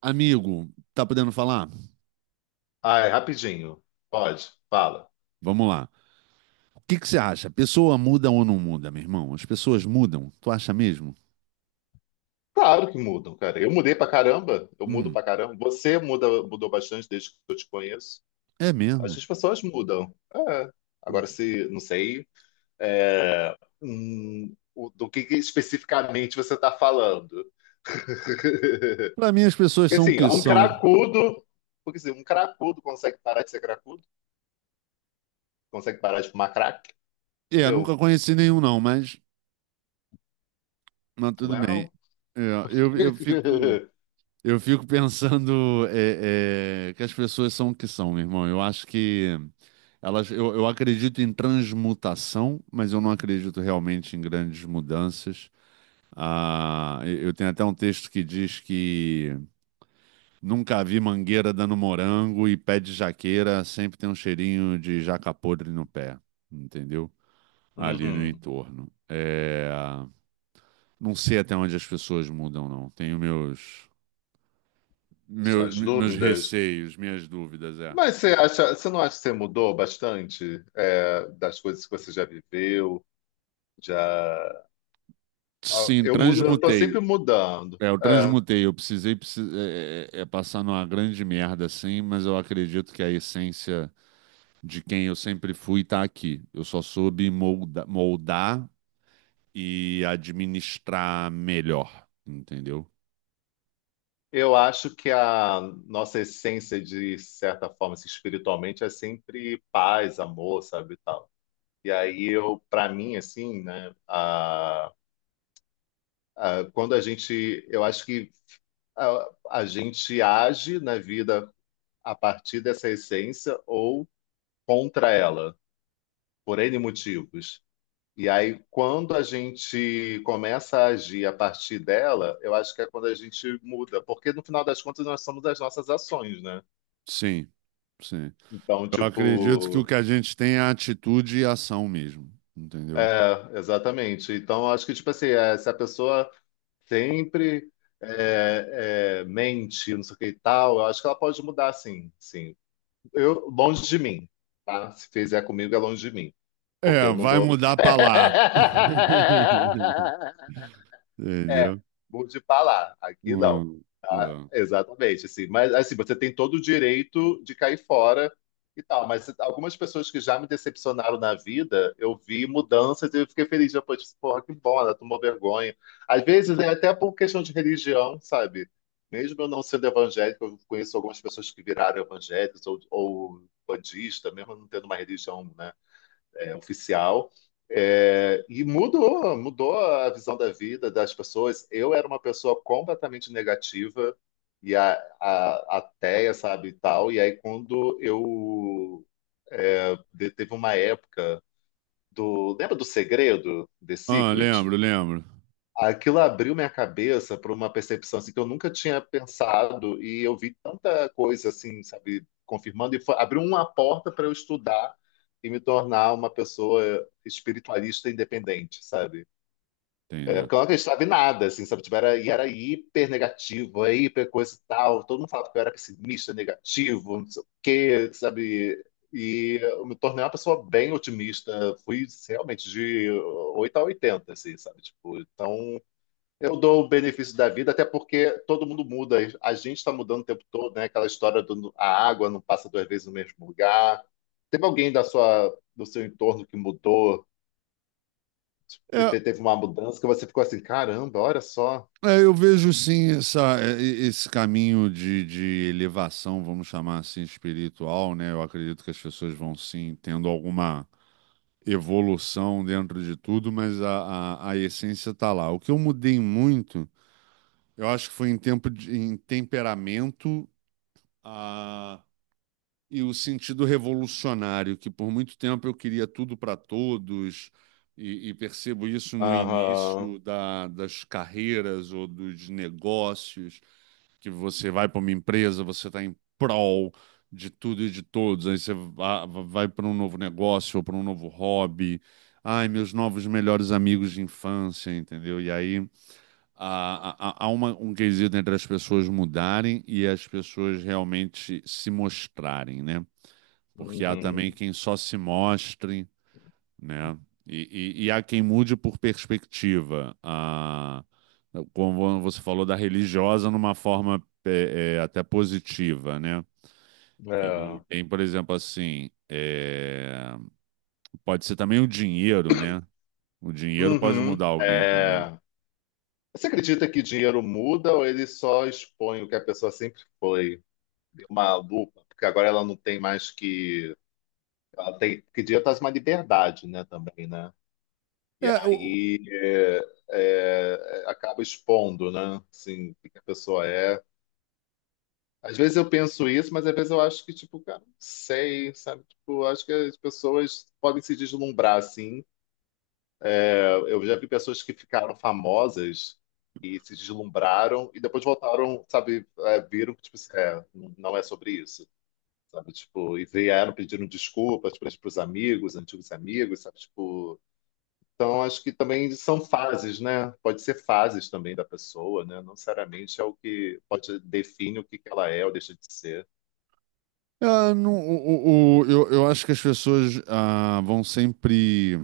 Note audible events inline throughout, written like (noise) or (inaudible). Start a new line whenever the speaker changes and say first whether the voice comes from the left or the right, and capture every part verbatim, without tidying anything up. right: Amigo, tá podendo falar?
left: Ai, rapidinho. Pode, fala.
right: Vamos lá. O que que você acha? Pessoa muda ou não muda, meu irmão? As pessoas mudam? Tu acha mesmo?
left: Claro que mudam, cara. Eu mudei pra caramba. Eu mudo
right: Hum,
left: pra caramba. Você muda, mudou bastante desde que eu te conheço.
right: é
left: Acho
right: mesmo?
left: que as pessoas mudam. É. Agora,
right: Hum.
left: se, não sei, é, hum, o- do que que especificamente você está falando. (laughs)
right: Pra mim, as pessoas são o
left: Assim,
right: que
left: um
right: são.
left: cracudo, porque assim, um cracudo consegue parar de ser cracudo, consegue parar de fumar crack,
right: É, nunca
left: entendeu?
right: conheci nenhum, não, mas, mas tudo bem.
left: Well.
right: É, eu, eu fico,
left: (laughs)
right: eu fico pensando é, é, que as pessoas são o que são, meu irmão. Eu acho que elas, eu, eu acredito em transmutação, mas eu não acredito realmente em grandes mudanças. Ah, eu tenho até um texto que diz que nunca vi mangueira dando morango e pé de jaqueira sempre tem um cheirinho de jaca podre no pé, entendeu? Ali no
left: Uhum.
right: entorno. É, não sei até onde as pessoas mudam, não. Tenho meus, meus,
left: Suas
right: meus
left: dúvidas?
right: receios, minhas dúvidas, é.
left: Mas você acha, você não acha que você mudou bastante, é, das coisas que você já viveu, já... Ah,
right: Sim,
left: eu mudo, eu tô
right: transmutei.
left: sempre mudando.
right: É, eu
left: É,
right: transmutei. Eu precisei, precis- é, é- é passar numa grande merda, assim, mas eu acredito que a essência de quem eu sempre fui está aqui. Eu só soube molda- moldar e administrar melhor, entendeu?
left: eu acho que a nossa essência, de certa forma, assim, espiritualmente, é sempre paz, amor, sabe, e tal. E aí eu, para mim, assim, né, a, a- quando a gente, eu acho que a, a gente age na vida a partir dessa essência ou contra ela, por N motivos. E aí, quando a gente começa a agir a partir dela, eu acho que é quando a gente muda, porque no final das contas nós somos as nossas ações, né?
right: Sim, sim.
left: Então,
right: Eu acredito que o
left: tipo,
right: que a gente tem é atitude e ação mesmo, entendeu?
left: é, exatamente. Então, eu acho que, tipo assim, é, se a pessoa sempre é, é, mente, não sei o que e tal, eu acho que ela pode mudar, sim, sim. Eu, longe de mim, tá? Se fizer comigo, é longe de mim, porque
right: É,
left: eu não
right: vai
left: dou.
right: mudar para lá. (laughs)
left: (laughs) É,
right: Entendeu?
left: mude pra lá. Aqui não.
right: Hum,
left: Tá?
right: é.
left: Exatamente, assim. Mas assim, você tem todo o direito de cair fora e tal. Mas algumas pessoas que já me decepcionaram na vida, eu vi mudanças e eu fiquei feliz depois. Disse, porra, que bom, ela tomou vergonha. Às vezes é até por questão de religião, sabe? Mesmo eu não sendo evangélico, eu conheço algumas pessoas que viraram evangélicos ou, ou budista, mesmo não tendo uma religião, né? É, oficial. É, e mudou, mudou a visão da vida das pessoas. Eu era uma pessoa completamente negativa e a, a, ateia, sabe, e tal. E aí quando eu é, de- teve uma época do, lembra do Segredo, The
right: Ah,
left: Secret?
right: lembro, lembro.
left: Aquilo abriu minha cabeça para uma percepção assim, que eu nunca tinha pensado e eu vi tanta coisa assim, sabe, confirmando e foi- abriu uma porta para eu estudar e me tornar uma pessoa espiritualista independente, sabe? É,
right: Entendi.
left: porque eu não acreditava em nada, assim, sabe? Tipo, era, e era hiper negativo, é hiper coisa e tal. Todo mundo falava que eu era pessimista, negativo, não sei o quê, sabe? E eu me tornei uma pessoa bem otimista. Fui realmente de oito a oitenta, assim, sabe? Tipo, então eu dou o benefício da vida, até porque todo mundo muda. A gente está mudando o tempo todo, né? Aquela história do a água não passa duas vezes no mesmo lugar. Teve alguém da sua, do seu entorno que mudou,
right: É,
left: teve, teve uma mudança que você ficou assim, caramba, olha só.
right: é, eu vejo sim essa, é, e- esse caminho de, de elevação, vamos chamar assim, espiritual, né? Eu acredito que as pessoas vão sim tendo alguma evolução dentro de tudo, mas a, a, a essência tá lá. O que eu mudei muito, eu acho que foi em tempo de, em temperamento a, e o sentido revolucionário, que por muito tempo eu queria tudo para todos. E, e percebo isso no
left: Aham.
right: início da, das carreiras ou dos negócios que você vai para uma empresa, você está em prol de tudo e de todos, aí você va- vai para um novo negócio ou para um novo hobby. Ai, meus novos melhores amigos de infância, entendeu? E aí há, há- há uma- um quesito entre as pessoas mudarem e as pessoas realmente se mostrarem, né? Porque há também
left: Uhum.
right: quem só se mostra, né? E, e, e há quem mude por perspectiva. A, como você falou da religiosa numa forma é, é, até positiva, né? E
left: É.
right: e tem, por exemplo, assim, é, pode ser também o dinheiro, né? O dinheiro pode
left: Uhum.
right: mudar alguém também.
left: É. Você acredita que dinheiro muda ou ele só expõe o que a pessoa sempre foi? Deu uma lupa, porque agora ela não tem mais que. Ela tem, porque dinheiro traz uma liberdade, né, também, né? E
right: É, o,
left: aí é, é, acaba expondo, né? Assim, o que que a pessoa é. Às vezes eu penso isso, mas às vezes eu acho que, tipo, cara, não sei, sabe? Tipo, eu acho que as pessoas podem se deslumbrar, assim. É, eu já vi pessoas que ficaram famosas e se deslumbraram e depois voltaram, sabe, é, viram que, tipo, assim, é, não é sobre isso, sabe? Tipo, e vieram pedindo desculpas para os amigos, antigos amigos, sabe? Tipo, então, acho que também são fases, né? Pode ser fases também da pessoa, né? Não necessariamente é o que pode define o que que ela é ou deixa de ser.
right: é, não, o, o- o- eu, eu acho que as pessoas ah, vão sempre.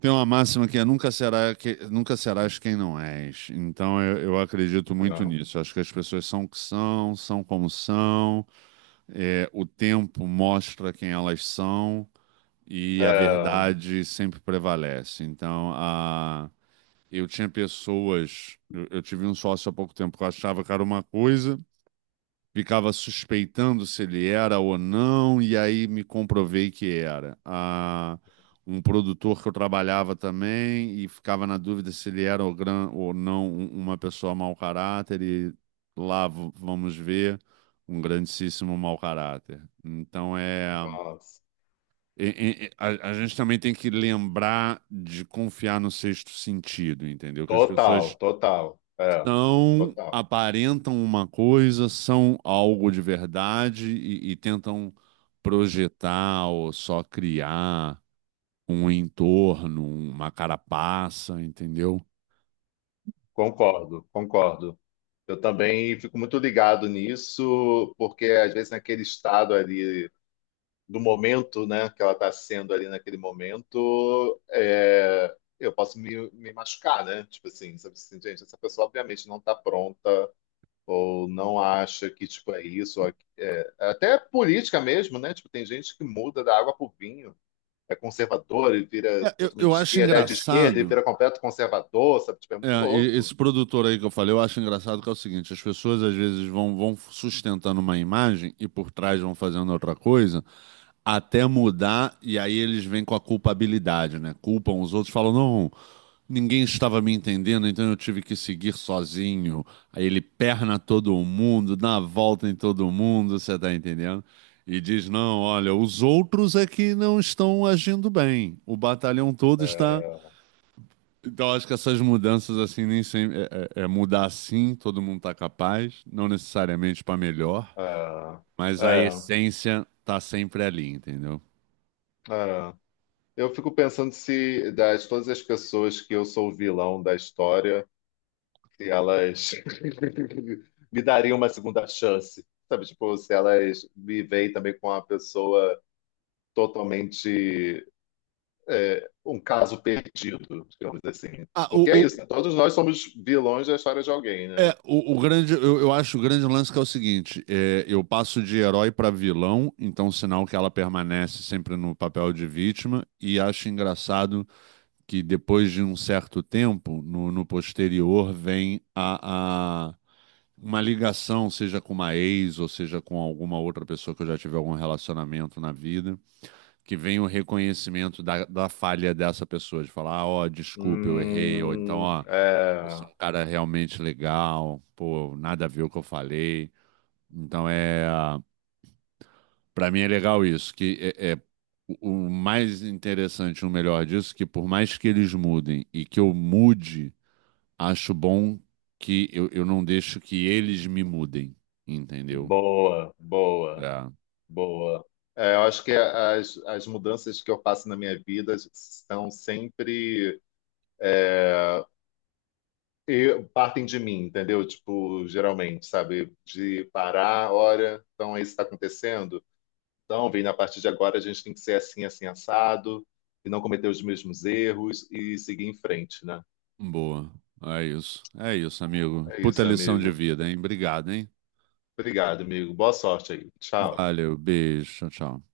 right: Tem uma máxima que é nunca será que, nunca serás quem não és. Então eu, eu acredito muito nisso. Eu acho que as pessoas são o que são, são como são. É, o tempo mostra quem elas são e
left: É,
right: a
left: é,
right: verdade sempre prevalece. Então a, eu tinha pessoas, eu, eu tive um sócio há pouco tempo que eu achava que era uma coisa, ficava suspeitando se ele era ou não, e aí me comprovei que era. Ah, um produtor que eu trabalhava também e ficava na dúvida se ele era ou, gran, ou não um- uma pessoa mau caráter, e lá v- vamos ver um grandíssimo mau caráter. Então é.
left: nossa.
right: e- e- A, a gente também tem que lembrar de confiar no sexto sentido, entendeu? Que as pessoas
left: Total, total, é,
right: são,
left: total.
right: aparentam uma coisa, são algo de verdade e, e tentam projetar ou só criar um entorno, uma carapaça, entendeu?
left: Concordo, concordo. Eu também fico muito ligado nisso, porque às vezes naquele estado ali do momento, né, que ela está sendo ali naquele momento, é, eu posso me, me machucar, né? Tipo assim, sabe assim, gente, essa pessoa obviamente não está pronta ou não acha que tipo é isso, ou aqui- é, até é política mesmo, né? Tipo, tem gente que muda da água pro vinho, é conservador e vira
right: É, eu,
left: totalmente
right: eu
left: de
right: acho
left: esquerda, é de esquerda e
right: engraçado,
left: vira completo conservador, sabe? Tipo, é muito
right: é, e- esse
left: louco.
right: produtor aí que eu falei, eu acho engraçado que é o seguinte, as pessoas às vezes vão, vão sustentando uma imagem e por trás vão fazendo outra coisa, até mudar, e aí eles vêm com a culpabilidade, né? Culpam os outros, falam, não, ninguém estava me entendendo, então eu tive que seguir sozinho. Aí ele perna todo mundo, dá a volta em todo mundo, você tá entendendo? E diz, não, olha, os outros é que não estão agindo bem. O batalhão todo está.
left: É,
right: Então, acho que essas mudanças, assim, nem sempre. É, é- é mudar assim, todo mundo tá capaz, não necessariamente para melhor,
left: é,
right: mas a
left: é.
right: essência tá sempre ali, entendeu?
left: É. Eu fico pensando se das todas as pessoas que eu sou o vilão da história, se elas (laughs) me dariam uma segunda chance, sabe? Tipo, se elas me veem também com uma pessoa totalmente é, um caso perdido, digamos assim.
right: Ah,
left: Porque é
right: o,
left: isso, né? Todos nós somos vilões da história de alguém, né?
right: é, o, o grande, eu, eu acho o grande lance que é o seguinte: é, eu passo de herói para vilão, então sinal que ela permanece sempre no papel de vítima, e acho engraçado que depois de um certo tempo, no, no posterior, vem a, a- uma ligação, seja com uma ex, ou seja com alguma outra pessoa que eu já tive algum relacionamento na vida, que vem o reconhecimento da, da falha dessa pessoa, de falar, ah, ó, desculpa, eu errei, ou então,
left: Hum,
right: ó, você
left: é,
right: é um cara realmente legal, pô, nada a ver o que eu falei. Então é, para mim é legal isso, que é, é o o mais interessante, o melhor disso, que por mais que eles mudem e que eu mude, acho bom que eu, eu não deixo que eles me mudem, entendeu?
left: boa, boa,
right: É,
left: boa. É, eu acho que as, as mudanças que eu faço na minha vida são sempre é, e partem de mim, entendeu? Tipo, geralmente, sabe? De parar, olha, então é isso está acontecendo. Então, Vini, a partir de agora a gente tem que ser assim, assim, assado, e não cometer os mesmos erros e seguir em frente, né?
right: boa. É isso. É isso, amigo.
left: É
right: Puta
left: isso,
right: lição de
left: amigo.
right: vida, hein? Obrigado, hein?
left: Obrigado, amigo. Boa sorte aí. Tchau.
right: Valeu, beijo, tchau, tchau.